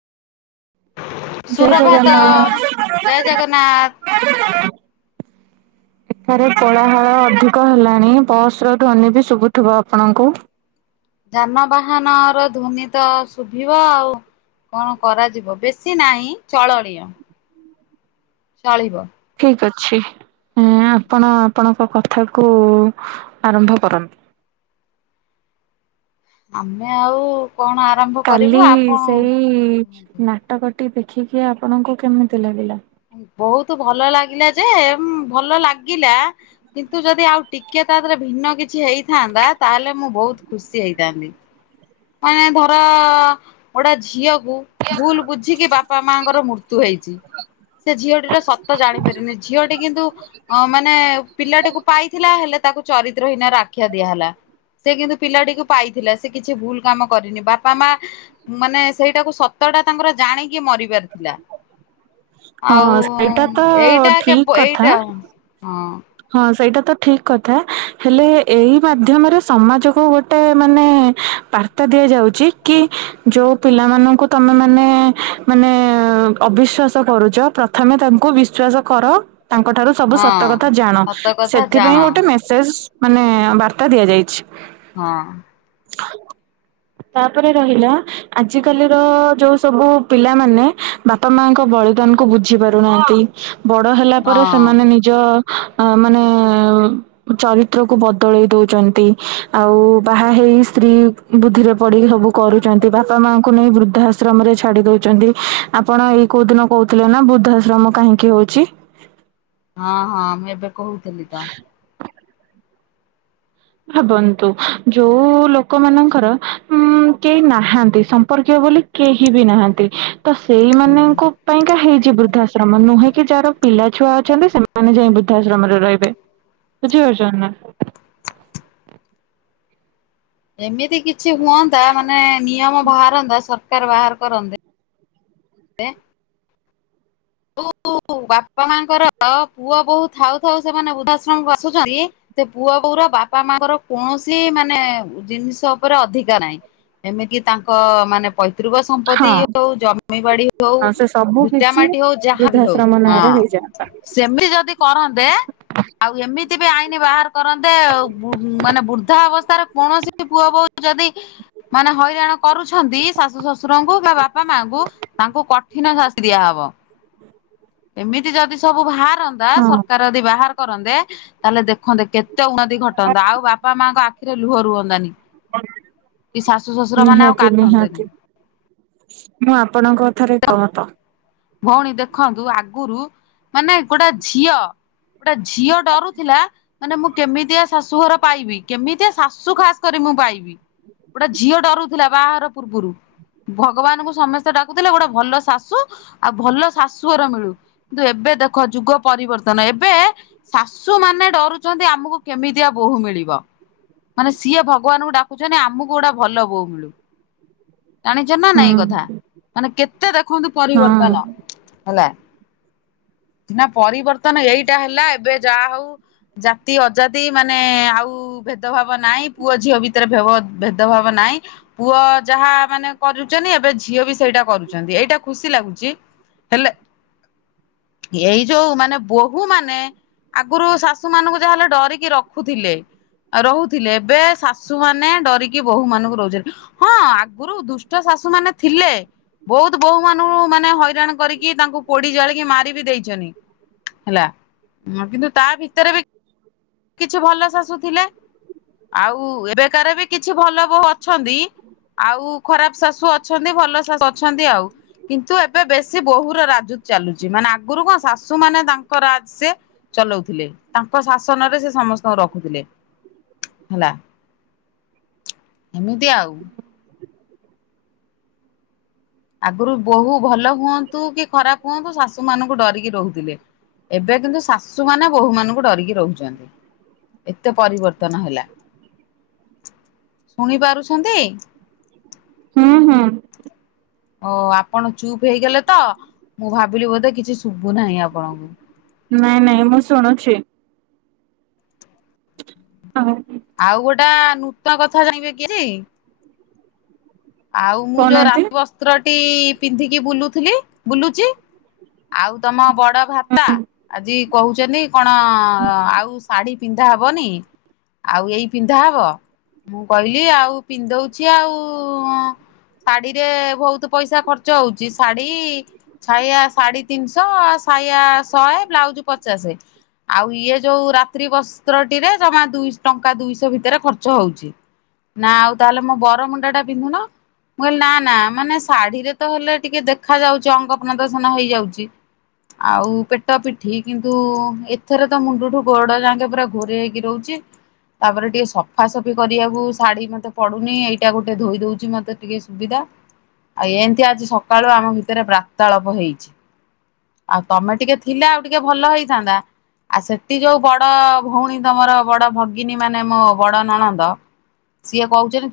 ଜୟ ସୁପ୍ରଭାତ ଜୟ ଜଗନ୍ନାଥ। ଜଗନ୍ନାଥ। ଏଠାରେ କୋଳାହଳ ଅଧିକ ହେଲାଣି ବସ ର ଧ୍ୱନି ବି ଶୁଭୁଥିବ ଆପଣଙ୍କୁ। ଯାନବାହାନ ର ଧ୍ୱନି ତ ଶୁଭିବ ଆଉ। କଣ କରାଯିବ ବେଶୀ ନାହିଁ ଚଳଣୀୟ। ଚଲିବ। ଠିକ ଅଛି ଆପଣ ଆପଣଙ୍କ କଥାକୁ ଆରମ୍ଭ କରନ୍ତୁ। ଆମେ ଆଉ କଣ ଆରମ୍ଭ କରିବୁ କାଲି ଆପଣ ସେଇ ନାଟକଟି ଦେଖିକି ଆପଣଙ୍କୁ କେମିତି ଲାଗିଲା? ବହୁତ ଭଲ ଲାଗିଲା ଯେ ଭଲ ଲାଗିଲା କିନ୍ତୁ ଯଦି ଆଉ ଟିକେ ତା ଦେହରେ ଭିନ୍ନ କିଛି ହେଇଥାନ୍ତା ତାହେଲେ ମୁଁ ବହୁତ ଖୁସି ହେଇଥାନ୍ତି। ମାନେ ଧର ଗୋଟେ ଝିଅ ଭୁଲ ବୁଝିକି ବାପା ମାଙ୍କର ମୃତ୍ୟୁ ହେଇଛି ସେ ଝିଅଟିର ସତ ଜାଣିପାରିନି ଝିଅଟି କିନ୍ତୁ ଅ ମାନେ ପିଲାଟିକୁ ପାଇଥିଲା ହେଲେ ତାକୁ ଚରିତ୍ର ହୀନର ଆଖ୍ୟା ଦିଆହେଲା। ସେ କିନ୍ତୁ ପିଲାଟିକୁ ପାଇଥିଲା ସେ କିଛି ଭୁଲ କାମ କରିନି ବାପା ମା ମାନେ ସେଇଟାକୁ ସତଟା ତାଙ୍କର ଜାଣିକି ମରିିବାର ଥିଲା। ଆଉ ହଁ ସେଇଟା ତ ଏଇଟା ଠିକ କେବ କଥା ଏଇଟା ହଁ। ହଁ ସେଇଟା ତ ଠିକ କଥା ହେଲେ ଏଇ ମାଧ୍ୟମରେ ସମାଜକୁ ଗୋଟେ ମାନେ ବା ବାର୍ତ୍ତା ଦିଆଯାଉଛି କି ଯୋଉ ପିଲାମାନଙ୍କୁ ତମେ ମାନେ ମାନେ ଅବିଶ୍ଵାସ କରୁଛ ପ୍ରଥମେ ତାଙ୍କୁ ବିଶ୍ୱାସ କର ତାଙ୍କଠାରୁ ସବୁ ହଁ ସତ କ ତା ଜାଣ ସତ କଥା ଜାଣ ସେଥିପାଇଁ ଗୋଟେ ମେସେଜ ମାନେ ବାର୍ତ୍ତା ଦିଆଯାଇଛି। ହଁ। ତାପରେ ରହିଲା ଆଜିକାଲି ର ଯୋଉ ସବୁ ପିଲାମାନେ ବାପା ମାଙ୍କ ବଳିଦାନ କୁ ବୁଝି ପାରୁନାହାନ୍ତି ବଡ ହେଲା ପରେ ହଁ। ସେମାନେ ନିଜ ମାନେ ଚରିତ୍ରକୁୁ ବଦଳେଇ ଦଉଛନ୍ତି ଆଉ ବାହା ହେଇ ସ୍ତ୍ରୀ ବୁଦ୍ଧିରେ ପଢିକି ସବୁ କରୁଛନ୍ତି ବାପା ମାଙ୍କୁ ନେଇ ବୃଦ୍ଧା ଆଶ୍ରମ ରେ ଛାଡି ଦଉଛନ୍ତି ଆପ୍ ଆପଣ ଏଇ କୋଉ ଦିନ କହୁଥିଲେ ନା ବୃଦ୍ଧାଶ୍ରମ କାହିଁକି ହଉଛି? ହଁ ହଁ ମୁଁ ଏବେ କହୁଥିଲି ତ। ଭାବନ୍ତୁ ଯୋଉ ଲୋକମାନାନଙ୍କର ଉଁ କେହି ନାହାନ୍ତି ସ ସମ୍ପର୍କୀୟ ବୋଲି କେହି ବି ନାହାନ୍ତି ତ ହୁଁ। ସେଇମାନାନଙ୍କ ପାଇଁକା ହେଇଛି ବୃଦ୍ଧା ଆ ଶ୍ରମ ନୁହେଁ କି ଯାହାର ପିଲା ଛୁଆ ଅଛନ୍ତି ସେମାନେ ଯାଇ ବୃଦ୍ଧାଶ୍ରମରେ ରହିବେ। ବୁଝିପାରୁଛନ୍ତି ନା? ଏମିତି କିଛି ହୁଅନ୍ତା ମାନେ ନିୟମ ବାହାରନ୍ତା ସରକାର ବାହାର କରନ୍ତେ ଉ ଉ ବାପା ମାଙ୍କର ପୁଅ ବୋହୁ ଥାଉ ଥାଉ ସେମାନେ ବୃଦ୍ଧାଆଶ୍ରମକୁ ଆସୁଛନ୍ତି ସେ ପୁଅ ବୋହୁର ବାପା ମାଙ୍କର କୌଣସି ମାନେ ଜିନିଷ ଉପରେ ଅଧିକା ନାହିଁ। ଏମିତି ତାଙ୍କ ମାନେ ପୈତୃକ ସମ୍ପତ୍ତି ହଁ। ହଉ ଜମିବାଡି ହଉ ହଁ ସେ ସବୁ କିଛି ଭିଟାମା ଟି ହଉ ଯାହା ବି ହଉ ବୃଦ୍ଧାଶ୍ରମ ନାଁରେ ହେଇଯାଆନ୍ତା। ହଁ ସେମି ଯଦି କରନ୍ତେ ଆଉ ଏମିତି ବି ଆଇନ ବାହାର କରନ୍ତେ ବୁ ମାନେ ବୃଦ୍ଧା ଅବସ୍ଥାରେ କୌଣସି ସେ ପୁଅ ବୋହୁ ଯଦି ମାନେ ହଇରାଣ କରୁଛନ୍ତି ଶାଶୁ ଶଶୁରଙ୍କୁ ବା ବାପା ମାଙ୍କୁ ତାଙ୍କୁ କଠିନ ଶାସ୍ତି ଦିଆହବ। ଏମିତି ଯଦି ସବୁ ବାହାରନ୍ତା ହଁ ସରକାର ଯଦି ବାହାର କରନ୍ତେ ତାହେଲେ ଦେଖନ୍ତେ କେ କେତେ ଉନ୍ନତି ଘଟନ୍ତା ଆଉ ବାପା ମାଆଙ୍କ ଆଖିରେ ଲୁହ ରୁହନ୍ତାନି। କି ଶାଶୁ ଶ୍ୱଶୁର ମାନେ ଆଉ ନିହାତି ନିହାତି କାଦନ୍ତେନି। ମୁଁ ଆପଣଙ୍କ କଥାରେ ଏକ ମତ। ଭଉଣୀ ଦେଖନ୍ତୁ ଆଗରୁ ମାନେ ଗୋଟେ ଝିଅ ଗୋଟେ ଝିଅ ଡରୁଥିଲା ମାନେ ମୁଁ କେମିତିଆ ଶାଶୁଘର ପାଇବି କେମିତିଆ ଶାଶୁ ଖାସ କରି ମୁଁ ପାଇବି ଗୋଟେ ଝିଅ ଡରୁଥିଲା ବାହାଘର ପୂର୍ବରୁ ଭଗବାନଙ୍କୁ ସମସ୍ତେ ଡାକୁଥିଲେ ଗୋଟେ ଭଲ ଶାଶୁ ଆଉ ଭଲ ଶାଶୁହର ମିଳୁ। କିନ୍ତୁ ଏବେ ଦେଖ ଯୁଗ ପରିବର୍ତ୍ତନ ଏବେ ଶାଶୁ ମାନେ ଡରୁଛନ୍ତି ଆମକୁ କେମିତିଆ ବୋହୂ ମିଳିବ। ମାନେ ସିଏ ଭଗବାନଙ୍କୁ ଡାକୁଚଛନ୍ତି ଆମକୁ ଗୋଟା ଭଲ ବୋଉ ମିଳୁ। ଜାଣିଛ ନା ହୁଁ ନାଇଁ ଏ କଥା ମାନେ କେତେ ଦେଖନ୍ତୁ ହଁ ପରିବର୍ତ୍ତନ ହେଲା। ନା ପରିବର୍ତ୍ତନ ଏଇଟା ହେଲା ଏବେ ଯାହା ହଉ ଜାତି ଅଜାତି ମାନେ ଆଉ କୁ ଭେଦଭାବ ନାହିଁ ପୁଅ ଝିଅ ଭିତରେ ଭେବ ଭେଦଭାବ ନାହିଁ ପୁଅ ଯାହା ମାନେ କରୁଛନ୍ତି ଏବେ ଝିଅ ବି ସେଇଟା କରୁଛନ୍ତି ଏଇଟା ଖୁସି ଲାଗୁଛି। ହେଲେ ଏଇ ଯୋଉ ମାନେ ବୋହୂ ମାନେ ଆଗରୁ ଶାଶୁ ମାନଙ୍କୁ ଯାହାହେଲେ ଡରିକି ରଖୁଥିଲେ। ରହୁଥିଲେ ଏବେ ଶାଶୁ ମାନେ ଡରିକି ବୋହୂ ମାନଙ୍କୁ ରହୁଛନ୍ତି। ହଁ ଆଗରୁ ଦୁଷ୍ଟ ଶାଶୁ ମାନେ ଥିଲେ ବହୁତ ବୋହୁୂ ମାନଙ୍କୁ ମାନେ ହଇ ରାଣ କରିକି ତାଙ୍କୁ ପୋଡି ଜାଳିକି ମାରି ଦେଇଛନ୍ତି। ହେଲା କିନ୍ତୁ ତା ଭିତରେ ବି କିଛି ଭଲ ଶାଶୁ ଥିଲେ ଆଉ ଏବେକାର ବି କିଛି ଭଲ ବୋହୁ ଅଛନ୍ତି। ଆଉ ଖରାପ ଶାଶୁ ଅଛନ୍ତି ଭଲ ଶାଶୁ ଅଛନ୍ତି ଆଉ। କିନ୍ତୁ ଏବେ ବେଶୀ ବୋହୂ ର ରାଜୁତ ଚାଲୁଛି ମାନେ ଆଗରୁ କଣ ଶାଶୁ ମାନେ ତାଙ୍କ ରାଜ ସେ ଚଲାଉଥିଲେ ତାଙ୍କ ଶାଶୁ ଶାଶନରେ ସେ ସମସ୍ତଙ୍କୁ ରଖୁଥିଲେ ହେଲା। ଏମିତି ଆଉ। ଆଗରୁ ବୋହୁ ଭଲ ହୁଅନ୍ତୁ କି ଖରାପ ହୁଅନ୍ତୁ ଶାଶୁ ମାନଙ୍କୁ ଡରିକି ରହୁଥିଲେ। ଏବେ କିନ୍ତୁ ଶାଶୁମାନେ ବୋହୁ ମାନଙ୍କୁ ଡରିକି ରହୁଛନ୍ତି। ଏତେ ପରିବର୍ତ୍ତନ ହେଲା। ଶୁଣି ପାରୁଛନ୍ତି? ହୁଁ ହୁଁ। ଓ ଆପଣ ଚୁପ୍ ହେଇଗଲେ ତ ମୁଁ ଭାବିଲି ବୋଧେ କିଛି ଶୁଭୁ ନାହିଁ ଆପଣଙ୍କୁ। ନାଇଁ ନାଇଁ ମୁଁ ଶୁଣୁଛି। ହଁ ଆଉ ଗୋଟା ନୂତନ କଥା ଜାଣଁବେ କି ଆଉ ମୁଁ ଯୋଉ କହୁନାହାନ୍ତି। ରାତି ବ ପତ୍ରଟି ପିନ୍ଧିକି ବୁଲଥିଲି ବୁ ଆଉ ତମ ବଡ ଭାତା ଆଜି କହୁଛନ୍ତି କଣ ଆଉ ଶାଢୀ ପିନ୍ଧା ହବନି ଆଉ ଏଇ ପିନ୍ଧା ହବ ମୁଁ କହିଲି ଆଉ ପିନ୍ଧଉଛି ଆଉ ଶାଢୀ ରେ ବହୁତ ପଇସା ଖର୍ଚ୍ଚ ହଉଛି ଶାଢୀ ଶାଇଆ ସାଢେ ତିନିଶହ ଶାଇଆ ଶହେ ବ୍ଲାଉଜ ପଚାଶ ଆଉ ଇଏ ଯୋଉ ରାତ୍ରି ବସ୍ତ୍ରଟିରେ ଜମା ଦୁଇ ଟଙ୍କା ଦୁଇଶହ ଭିତରେ ଖର୍ଚ୍ଚ ହଉଛି ନା ଆଉ ତାହେଲେ ମୋ ବରମୁଣ୍ଡା ଟା ପିନ୍ଧୁନ ମୁ କହିଲେ ନା ନା ମାନେ ଶାଢୀରେ ତ ହେଲେ ଟିକେ ଦେଖା ଯାଉଛି ଅଙ୍ଗ ପ୍ରଦର୍ଶନ ହେଇଯାଉଛି ଆଉ ପେଟ ପିଠି କିନ୍ତୁ ଏଥରେ ତ ମୁଣ୍ଡଠୁ ବଡ଼ ଯାକେ ପୁରା ଘୋରେ ହେଇକି ରହୁଛି ତାପରେ ଟିକେ ସଫାସଫି କରିବାକୁ ଶାଢୀ ମତେ ପଡୁନି ଏଇଟା ଗୋଟେ ଧୋଇ ଦଉଛି ମତେ ଟିକେ ସୁବିଧା ଆଉ ଏମିତି ଆଜି ସକାଳୁ ଆମ ଭିତରେ ବାର୍ତ୍ତାଳାପ ହେଇଛି ଆଉ ତମେ ଟିକେ ଥିଲା ଆଉ ଟିକେ ଭଲ ହେଇଥାନ୍ତା ଆଉ ସେଠି ଯୋଉ ବଡ ଭଉଣୀ ତମର ବଡ ଭଗ ମାନେ ମୋ ବଡ ନଣନ୍ଦ ସିଏ କହୁଛନ୍ତି